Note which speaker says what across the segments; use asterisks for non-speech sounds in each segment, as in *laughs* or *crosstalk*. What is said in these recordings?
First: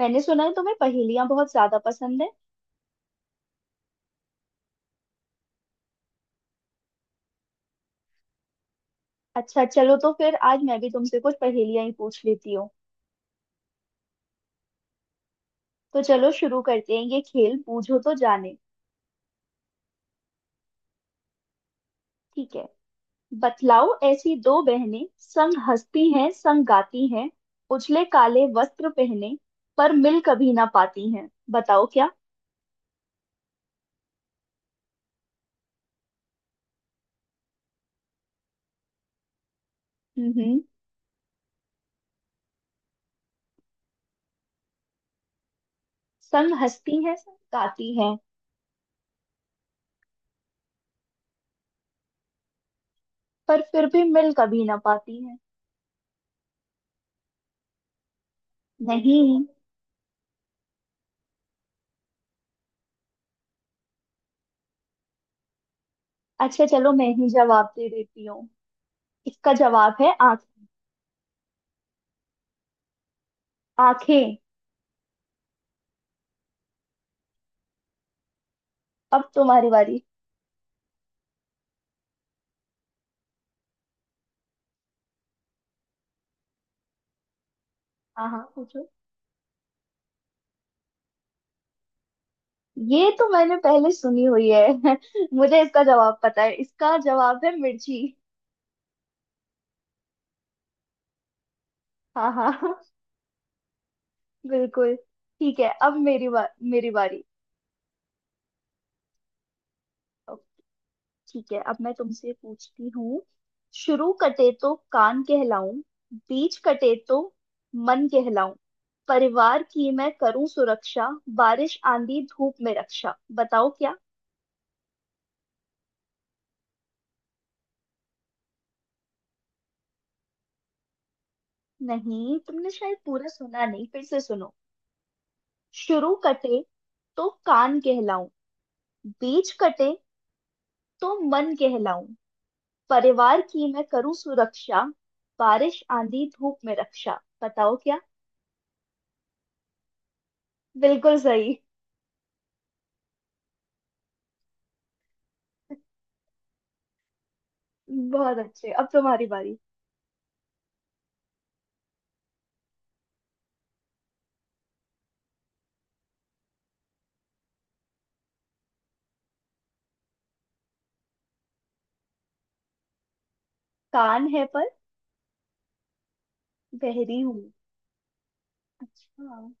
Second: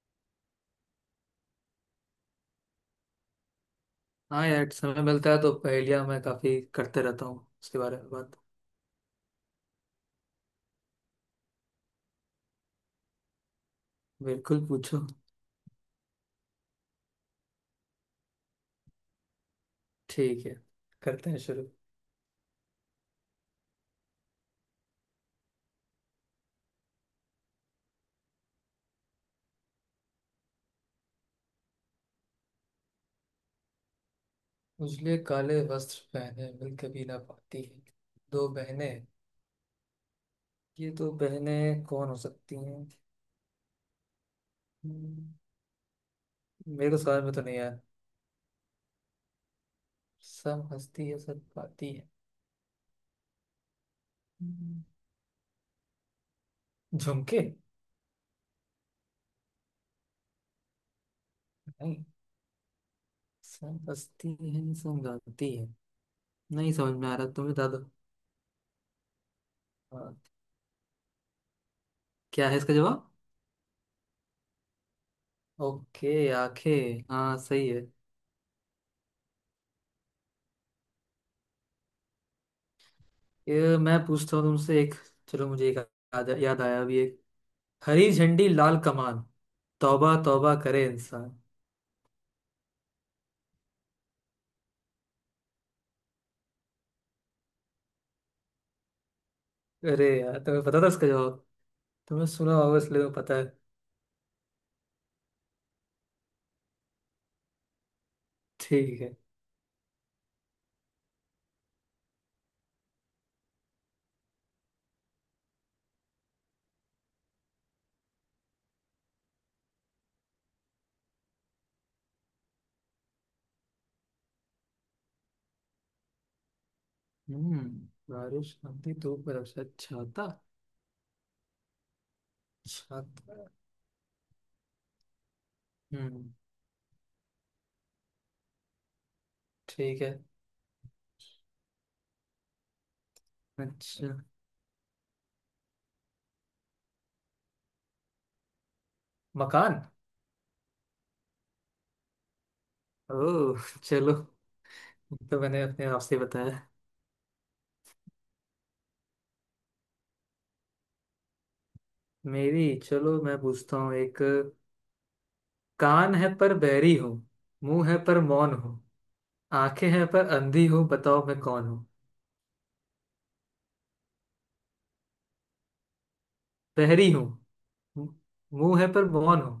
Speaker 1: मैंने सुना है तुम्हें पहेलियां बहुत ज्यादा पसंद है।
Speaker 2: हाँ यार, समय मिलता है तो पहेलियाँ मैं काफी करते रहता हूँ। उसके बारे में बात।
Speaker 1: अच्छा चलो, तो फिर आज मैं भी तुमसे कुछ पहेलियां ही पूछ लेती हूँ।
Speaker 2: बिल्कुल, पूछो।
Speaker 1: तो चलो शुरू करते हैं ये खेल, बूझो तो जाने।
Speaker 2: ठीक है, करते हैं शुरू।
Speaker 1: ठीक है, बतलाओ, ऐसी दो बहनें संग हंसती हैं, संग गाती हैं, उजले काले वस्त्र पहने, पर मिल कभी ना पाती हैं, बताओ क्या।
Speaker 2: उजले काले वस्त्र पहने मिल कभी ना पाती है। दो बहने।
Speaker 1: हम्म
Speaker 2: ये दो बहनें कौन हो सकती हैं। हम्म,
Speaker 1: संग
Speaker 2: मेरे को
Speaker 1: हंसती हैं,
Speaker 2: समझ में
Speaker 1: संग
Speaker 2: तो नहीं आया।
Speaker 1: गाती हैं,
Speaker 2: सब हंसती है सब गाती है।
Speaker 1: पर फिर भी मिल कभी ना
Speaker 2: हम्म,
Speaker 1: पाती हैं।
Speaker 2: झुमके।
Speaker 1: नहीं।
Speaker 2: नहीं, सब हंसती है सब गाती है।
Speaker 1: अच्छा
Speaker 2: नहीं
Speaker 1: चलो,
Speaker 2: समझ
Speaker 1: मैं
Speaker 2: में आ रहा
Speaker 1: ही
Speaker 2: तुम्हें
Speaker 1: जवाब
Speaker 2: दादा।
Speaker 1: दे देती हूँ। इसका जवाब
Speaker 2: हाँ,
Speaker 1: है आंख,
Speaker 2: क्या है इसका जवाब।
Speaker 1: आंखें।
Speaker 2: ओके, आंखें। हाँ सही है।
Speaker 1: अब तुम्हारी बारी।
Speaker 2: ये मैं पूछता हूँ तुमसे एक। चलो, मुझे एक याद याद आया अभी एक। हरी
Speaker 1: हाँ हाँ,
Speaker 2: झंडी लाल
Speaker 1: पूछो।
Speaker 2: कमान, तौबा तौबा करे इंसान।
Speaker 1: ये तो मैंने पहले सुनी हुई है। *laughs* मुझे इसका जवाब पता है, इसका जवाब है मिर्ची।
Speaker 2: अरे यार, तुम्हें पता था इसका जवाब। तुम्हें
Speaker 1: हाँ हाँ।
Speaker 2: सुना होगा
Speaker 1: *laughs*
Speaker 2: इसलिए तुम्हें पता है।
Speaker 1: बिल्कुल। ठीक है, अब मेरी बारी।
Speaker 2: ठीक है।
Speaker 1: अब ठीक है, अब मैं तुमसे पूछती हूँ। शुरू कटे तो कान कहलाऊं, बीच कटे तो मन कहलाऊं, परिवार की मैं करूं सुरक्षा, बारिश आंधी धूप में रक्षा, बताओ क्या।
Speaker 2: हम्म। बारिश आती धूप में रक्षा, छाता।
Speaker 1: नहीं, तुमने शायद पूरा
Speaker 2: छाता।
Speaker 1: सुना नहीं, फिर से सुनो। शुरू
Speaker 2: हम्म।
Speaker 1: कटे तो कान कहलाऊं, बीच कटे
Speaker 2: ठीक है।
Speaker 1: तो मन कहलाऊं, परिवार की मैं
Speaker 2: अच्छा।
Speaker 1: करूं सुरक्षा, बारिश आंधी धूप में रक्षा, बताओ क्या।
Speaker 2: मकान।
Speaker 1: बिल्कुल सही।
Speaker 2: ओ। चलो, तो मैंने अपने आप से बताया।
Speaker 1: बहुत अच्छे, अब तुम्हारी बारी।
Speaker 2: मेरी, चलो मैं पूछता हूँ एक। कान है पर बहरी हूँ, मुंह है पर मौन हूँ, आंखें हैं पर अंधी हूँ, बताओ मैं कौन हूँ।
Speaker 1: कान है पर
Speaker 2: बहरी
Speaker 1: बहरी
Speaker 2: हूँ।
Speaker 1: हूँ।
Speaker 2: मु- मुंह है पर
Speaker 1: अच्छा,
Speaker 2: मौन हूँ।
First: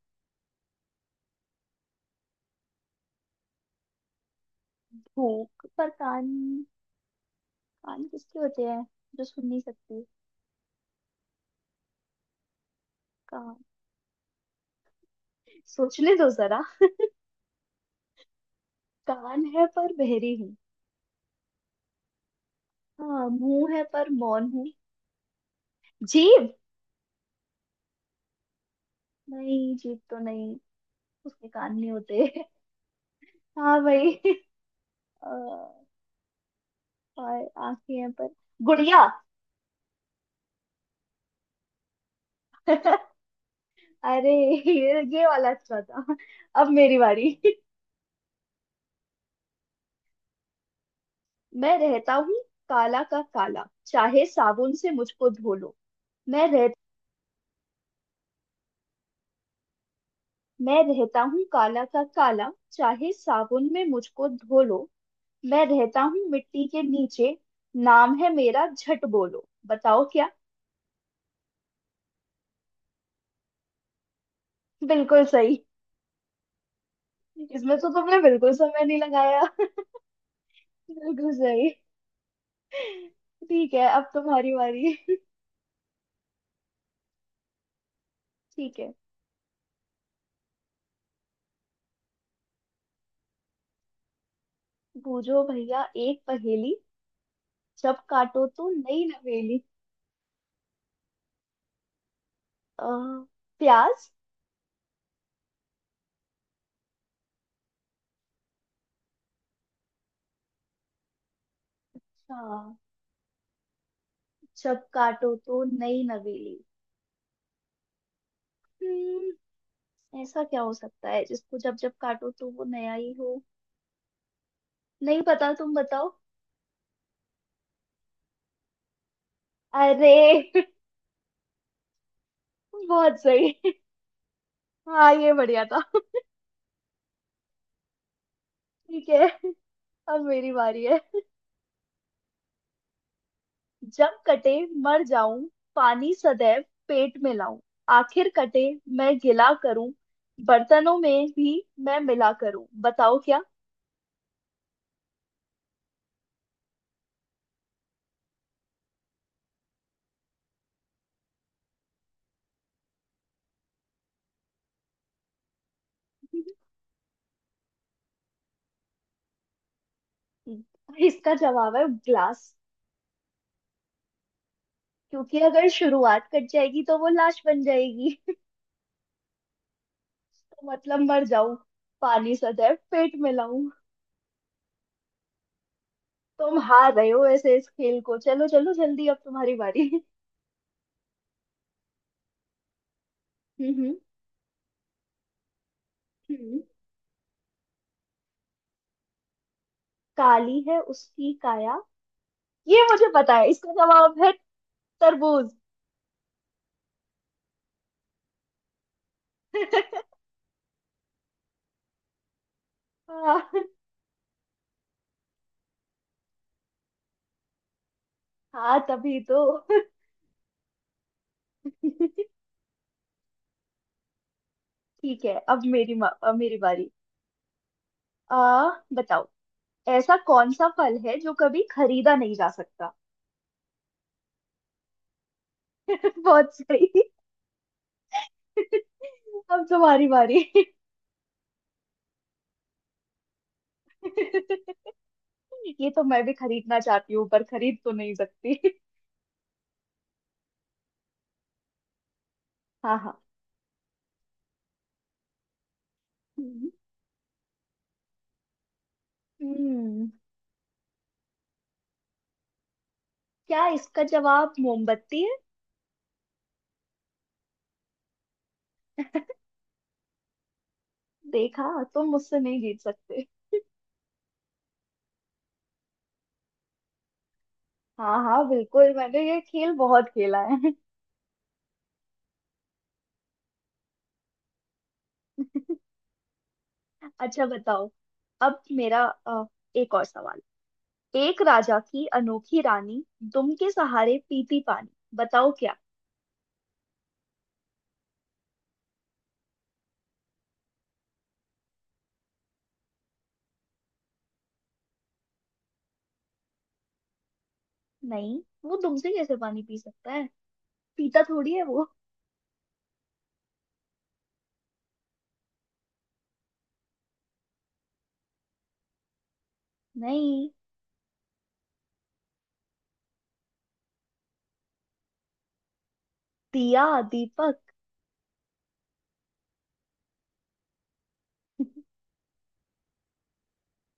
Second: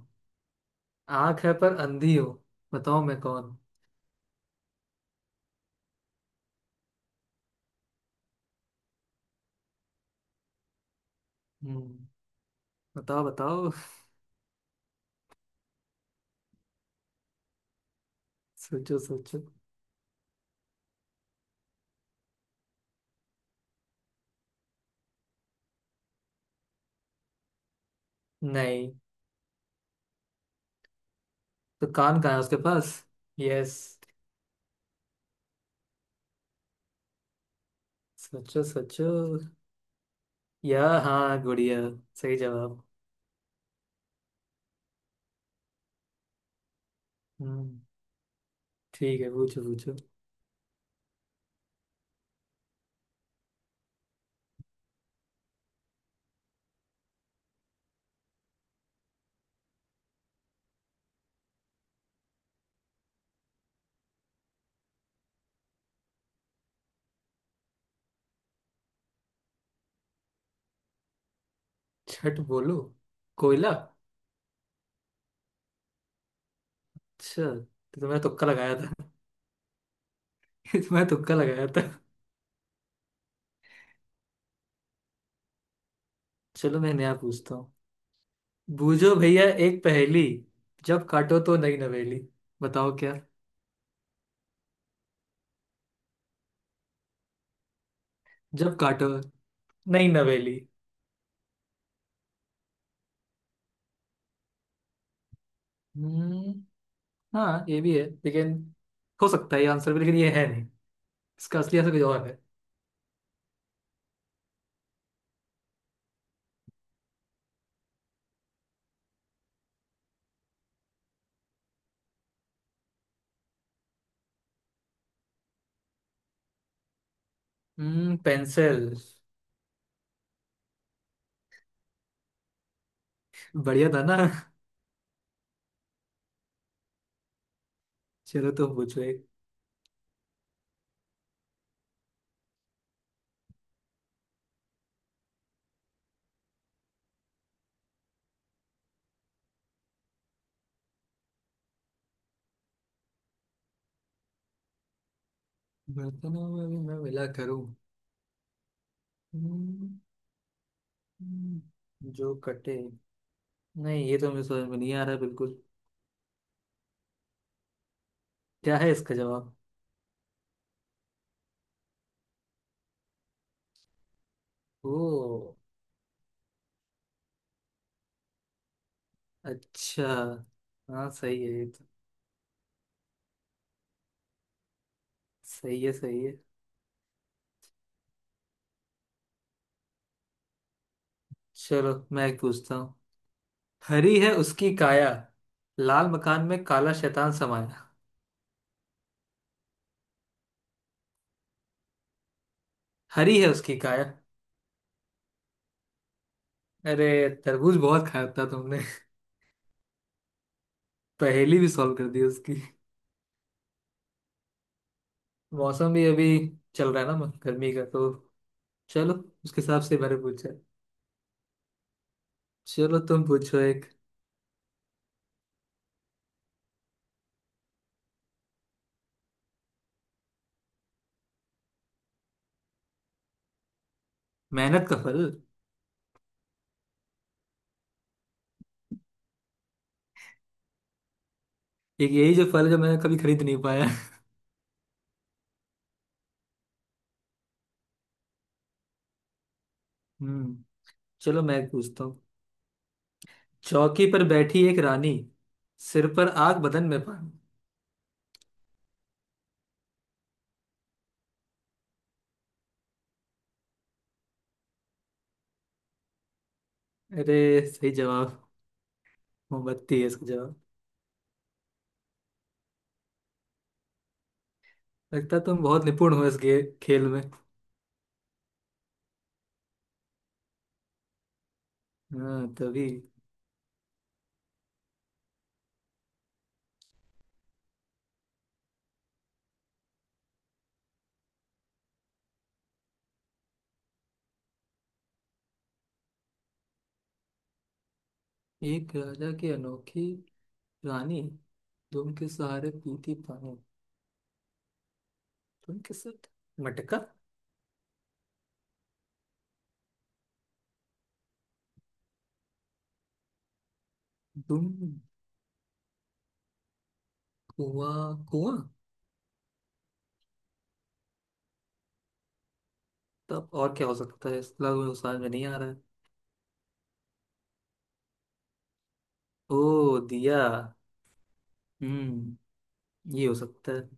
Speaker 2: आंख है पर अंधी हूँ, बताओ मैं कौन हूँ।
Speaker 1: भूख पर कान, कान किसके होते हैं, जो सुन नहीं सकती।
Speaker 2: हम्म, बताओ
Speaker 1: कान,
Speaker 2: बताओ *laughs*
Speaker 1: सोचने दो जरा।
Speaker 2: सोचो सोचो।
Speaker 1: कान है पर बहरी हूँ, हाँ, मुंह है पर मौन हूँ, जीभ।
Speaker 2: नहीं,
Speaker 1: नहीं, जीभ तो नहीं, उसके कान
Speaker 2: तो
Speaker 1: नहीं
Speaker 2: कान
Speaker 1: होते।
Speaker 2: कहाँ है
Speaker 1: *laughs*
Speaker 2: उसके पास।
Speaker 1: हाँ
Speaker 2: यस।
Speaker 1: भाई। अ, और आंखें हैं पर,
Speaker 2: सोचो सोचो।
Speaker 1: गुड़िया।
Speaker 2: या हाँ, गुड़िया। सही जवाब।
Speaker 1: *laughs* अरे, ये वाला अच्छा था। अब मेरी बारी। *laughs*
Speaker 2: हम्म। ठीक है, पूछो पूछो।
Speaker 1: मैं रहता हूँ काला का काला, चाहे साबुन से मुझको धो लो। मैं रह मैं रहता हूँ काला का काला, चाहे साबुन में मुझको धो लो। मैं रहता हूँ मिट्टी के नीचे, नाम है मेरा झट बोलो, बताओ क्या।
Speaker 2: छठ बोलो। कोयला।
Speaker 1: बिल्कुल सही।
Speaker 2: अच्छा,
Speaker 1: इसमें तो
Speaker 2: तो
Speaker 1: तुमने
Speaker 2: तुम्हें तुक्का
Speaker 1: बिल्कुल
Speaker 2: लगाया
Speaker 1: समय नहीं
Speaker 2: था।
Speaker 1: लगाया। *laughs*
Speaker 2: *laughs* तुम्हें
Speaker 1: बिल्कुल
Speaker 2: तुक्का लगाया
Speaker 1: सही।
Speaker 2: था।
Speaker 1: ठीक है, अब तुम्हारी बारी। *laughs*
Speaker 2: चलो मैं नया पूछता हूँ।
Speaker 1: ठीक है।
Speaker 2: बूझो भैया एक पहेली, जब काटो तो नई नवेली, बताओ क्या।
Speaker 1: बूझो भैया एक पहेली, जब काटो तो
Speaker 2: जब
Speaker 1: नई
Speaker 2: काटो,
Speaker 1: नवेली।
Speaker 2: नई नवेली।
Speaker 1: अ, प्याज।
Speaker 2: हम्म। हाँ ये भी है, लेकिन हो सकता है ये आंसर भी, लेकिन ये है नहीं। इसका असली आंसर कुछ और है।
Speaker 1: हाँ, जब काटो तो नई नवेली। हम्म, ऐसा क्या हो सकता है जिसको जब जब काटो तो वो नया ही हो। नहीं पता, तुम बताओ।
Speaker 2: हम्म, पेंसिल।
Speaker 1: अरे। *laughs* बहुत सही।
Speaker 2: बढ़िया था ना।
Speaker 1: हाँ, ये बढ़िया था।
Speaker 2: चलो तो पूछो
Speaker 1: ठीक
Speaker 2: एक।
Speaker 1: है, अब मेरी बारी है। जब कटे मर जाऊं, पानी सदैव पेट में लाऊं, आखिर कटे मैं गिला करूं, बर्तनों में भी मैं मिला करूं, बताओ क्या।
Speaker 2: बर्तनों में भी मैं मिला करूं। हम्म, हम्म, जो कटे। नहीं, ये तो मुझे समझ में नहीं आ रहा बिल्कुल। क्या है इसका जवाब।
Speaker 1: *laughs* इसका जवाब है ग्लास, क्योंकि
Speaker 2: ओ।
Speaker 1: अगर शुरुआत कट जाएगी तो वो लाश बन जाएगी। *laughs*
Speaker 2: अच्छा।
Speaker 1: तो मतलब
Speaker 2: हाँ
Speaker 1: मर
Speaker 2: सही है
Speaker 1: जाऊं,
Speaker 2: ये तो।
Speaker 1: पानी सदैव पेट में लाऊं।
Speaker 2: सही है, सही है।
Speaker 1: तुम हार रहे हो ऐसे इस खेल को, चलो चलो जल्दी, अब तुम्हारी बारी। *laughs*
Speaker 2: चलो मैं एक पूछता हूँ।
Speaker 1: हम्म।
Speaker 2: हरी है उसकी काया, लाल मकान
Speaker 1: हम्म।
Speaker 2: में काला शैतान समाया।
Speaker 1: काली है उसकी काया, ये मुझे पता
Speaker 2: हरी है
Speaker 1: है, इसका
Speaker 2: उसकी काया।
Speaker 1: जवाब है तरबूज।
Speaker 2: अरे, तरबूज बहुत खाया था तुमने।
Speaker 1: *laughs*
Speaker 2: *laughs* पहेली भी सॉल्व कर दी उसकी।
Speaker 1: हाँ
Speaker 2: मौसम भी अभी चल रहा है ना, गर्मी का तो।
Speaker 1: हाँ,
Speaker 2: चलो,
Speaker 1: तभी तो।
Speaker 2: उसके हिसाब से मैंने पूछा।
Speaker 1: ठीक
Speaker 2: चलो तुम पूछो एक।
Speaker 1: है, अब अब मेरी बारी। आ, बताओ, ऐसा कौन सा फल है जो कभी खरीदा नहीं जा सकता।
Speaker 2: मेहनत का फल।
Speaker 1: *laughs* बहुत सही। *laughs* अब तुम्हारी बारी।
Speaker 2: एक यही जो फल है जो मैंने कभी खरीद नहीं पाया। *laughs*
Speaker 1: *laughs* ये तो मैं भी खरीदना चाहती हूँ पर खरीद तो नहीं सकती। *laughs*
Speaker 2: हम्म। चलो मैं एक पूछता हूँ।
Speaker 1: हाँ हाँ।
Speaker 2: चौकी पर बैठी एक रानी, सिर पर आग
Speaker 1: हम्म
Speaker 2: बदन में पानी।
Speaker 1: हम्म, क्या इसका जवाब मोमबत्ती है।
Speaker 2: अरे, सही जवाब। मोमबत्ती है इसका।
Speaker 1: देखा, तुम मुझसे नहीं जीत सकते।
Speaker 2: लगता है तुम बहुत निपुण हो इस खेल में।
Speaker 1: हाँ हाँ बिल्कुल, मैंने ये खेल बहुत खेला है।
Speaker 2: हाँ तभी।
Speaker 1: अच्छा बताओ, अब मेरा, एक और सवाल। एक राजा की अनोखी रानी, दुम के सहारे पीती पानी, बताओ क्या।
Speaker 2: एक राजा की अनोखी रानी, दुम के सहारे पीती पानी। तुम के साथ, मटका।
Speaker 1: नहीं, वो दुम से कैसे पानी पी सकता है, पीता थोड़ी है वो।
Speaker 2: दुम, कुआं कुआं।
Speaker 1: नहीं,
Speaker 2: तब और क्या हो सकता है, इसका मुझे समझ में नहीं आ रहा है।
Speaker 1: दिया, दीपक।
Speaker 2: ओ, दिया। हम्म, ये हो सकता है।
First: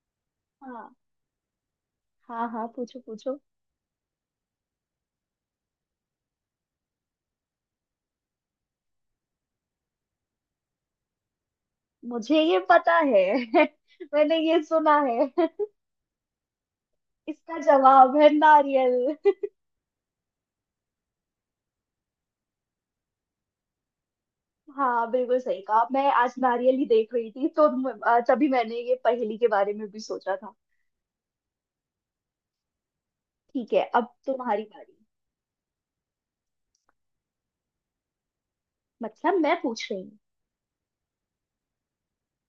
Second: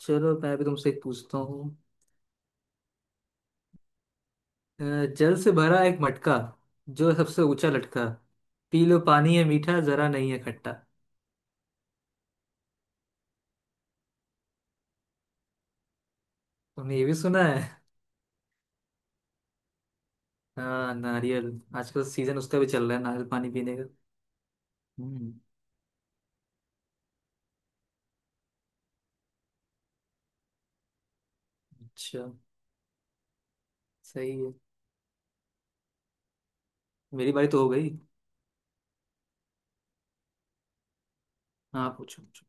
Speaker 2: चलो मैं भी
Speaker 1: हाँ
Speaker 2: तुमसे एक पूछता हूँ।
Speaker 1: हाँ, हाँ पूछो पूछो।
Speaker 2: अ, जल से भरा एक मटका, जो सबसे ऊंचा लटका, पी लो पानी है मीठा जरा नहीं है खट्टा।
Speaker 1: मुझे ये पता है। *laughs* मैंने ये सुना है। *laughs*
Speaker 2: तुमने ये भी सुना
Speaker 1: इसका
Speaker 2: है।
Speaker 1: जवाब है नारियल।
Speaker 2: हाँ, नारियल। आजकल सीजन उसका भी चल रहा है, नारियल पानी पीने का।
Speaker 1: *laughs* हाँ
Speaker 2: हम्म।
Speaker 1: बिल्कुल सही कहा, मैं आज नारियल ही देख रही थी, तो तभी मैंने ये पहेली के बारे में भी सोचा था।
Speaker 2: अच्छा।
Speaker 1: ठीक है, अब
Speaker 2: सही है।
Speaker 1: तुम्हारी बारी।
Speaker 2: मेरी बारी तो हो गई।
Speaker 1: मतलब मैं पूछ रही हूँ।
Speaker 2: हाँ, पूछो पूछो।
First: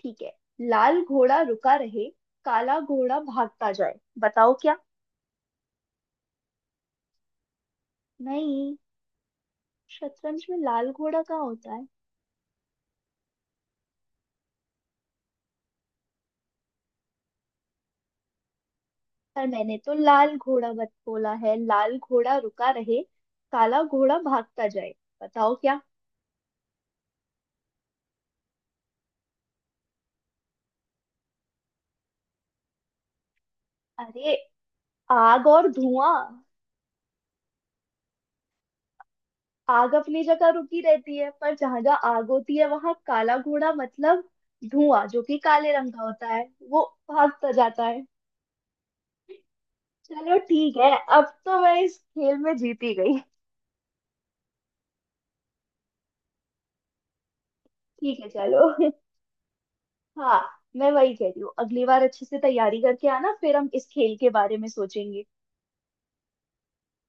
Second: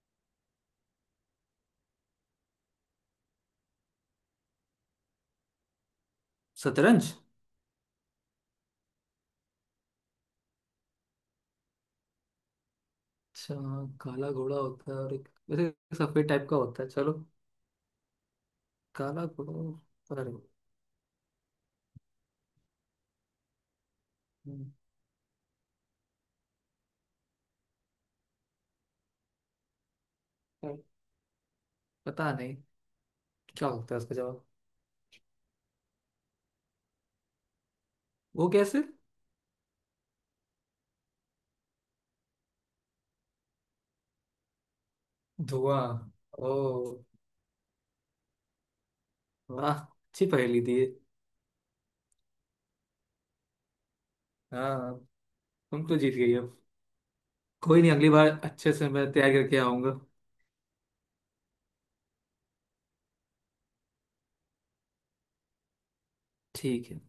Speaker 1: ठीक है, लाल घोड़ा रुका रहे, काला घोड़ा भागता जाए, बताओ क्या।
Speaker 2: शतरंज।
Speaker 1: नहीं, शतरंज में लाल घोड़ा कहाँ होता है।
Speaker 2: अच्छा हाँ, काला घोड़ा होता है और एक वैसे एक सफेद टाइप का होता है। चलो, काला
Speaker 1: पर
Speaker 2: घोड़ा,
Speaker 1: मैंने तो
Speaker 2: अरे।
Speaker 1: लाल घोड़ा बत बोला है, लाल घोड़ा रुका रहे, काला घोड़ा भागता
Speaker 2: हम्म,
Speaker 1: जाए, बताओ क्या।
Speaker 2: पर पता नहीं क्या होता है उसका
Speaker 1: अरे,
Speaker 2: जवाब।
Speaker 1: आग और धुआं।
Speaker 2: वो कैसे।
Speaker 1: आग अपनी जगह रुकी रहती है, पर जहां जहां आग होती है वहां काला घोड़ा, मतलब धुआं, जो कि काले रंग
Speaker 2: धुआं।
Speaker 1: का होता है,
Speaker 2: ओ।
Speaker 1: वो भागता जाता है।
Speaker 2: वाह, अच्छी
Speaker 1: चलो
Speaker 2: पहेली
Speaker 1: ठीक
Speaker 2: दी है।
Speaker 1: है, अब तो मैं इस खेल में जीत ही गई।
Speaker 2: हाँ, तुम तो जीत गई अब। कोई नहीं, अगली
Speaker 1: ठीक है
Speaker 2: बार
Speaker 1: चलो।
Speaker 2: अच्छे से
Speaker 1: *laughs*
Speaker 2: मैं तैयार करके आऊंगा।
Speaker 1: हाँ, मैं वही कह रही हूँ, अगली बार अच्छे से तैयारी करके आना, फिर हम इस खेल के बारे में सोचेंगे।
Speaker 2: ठीक है।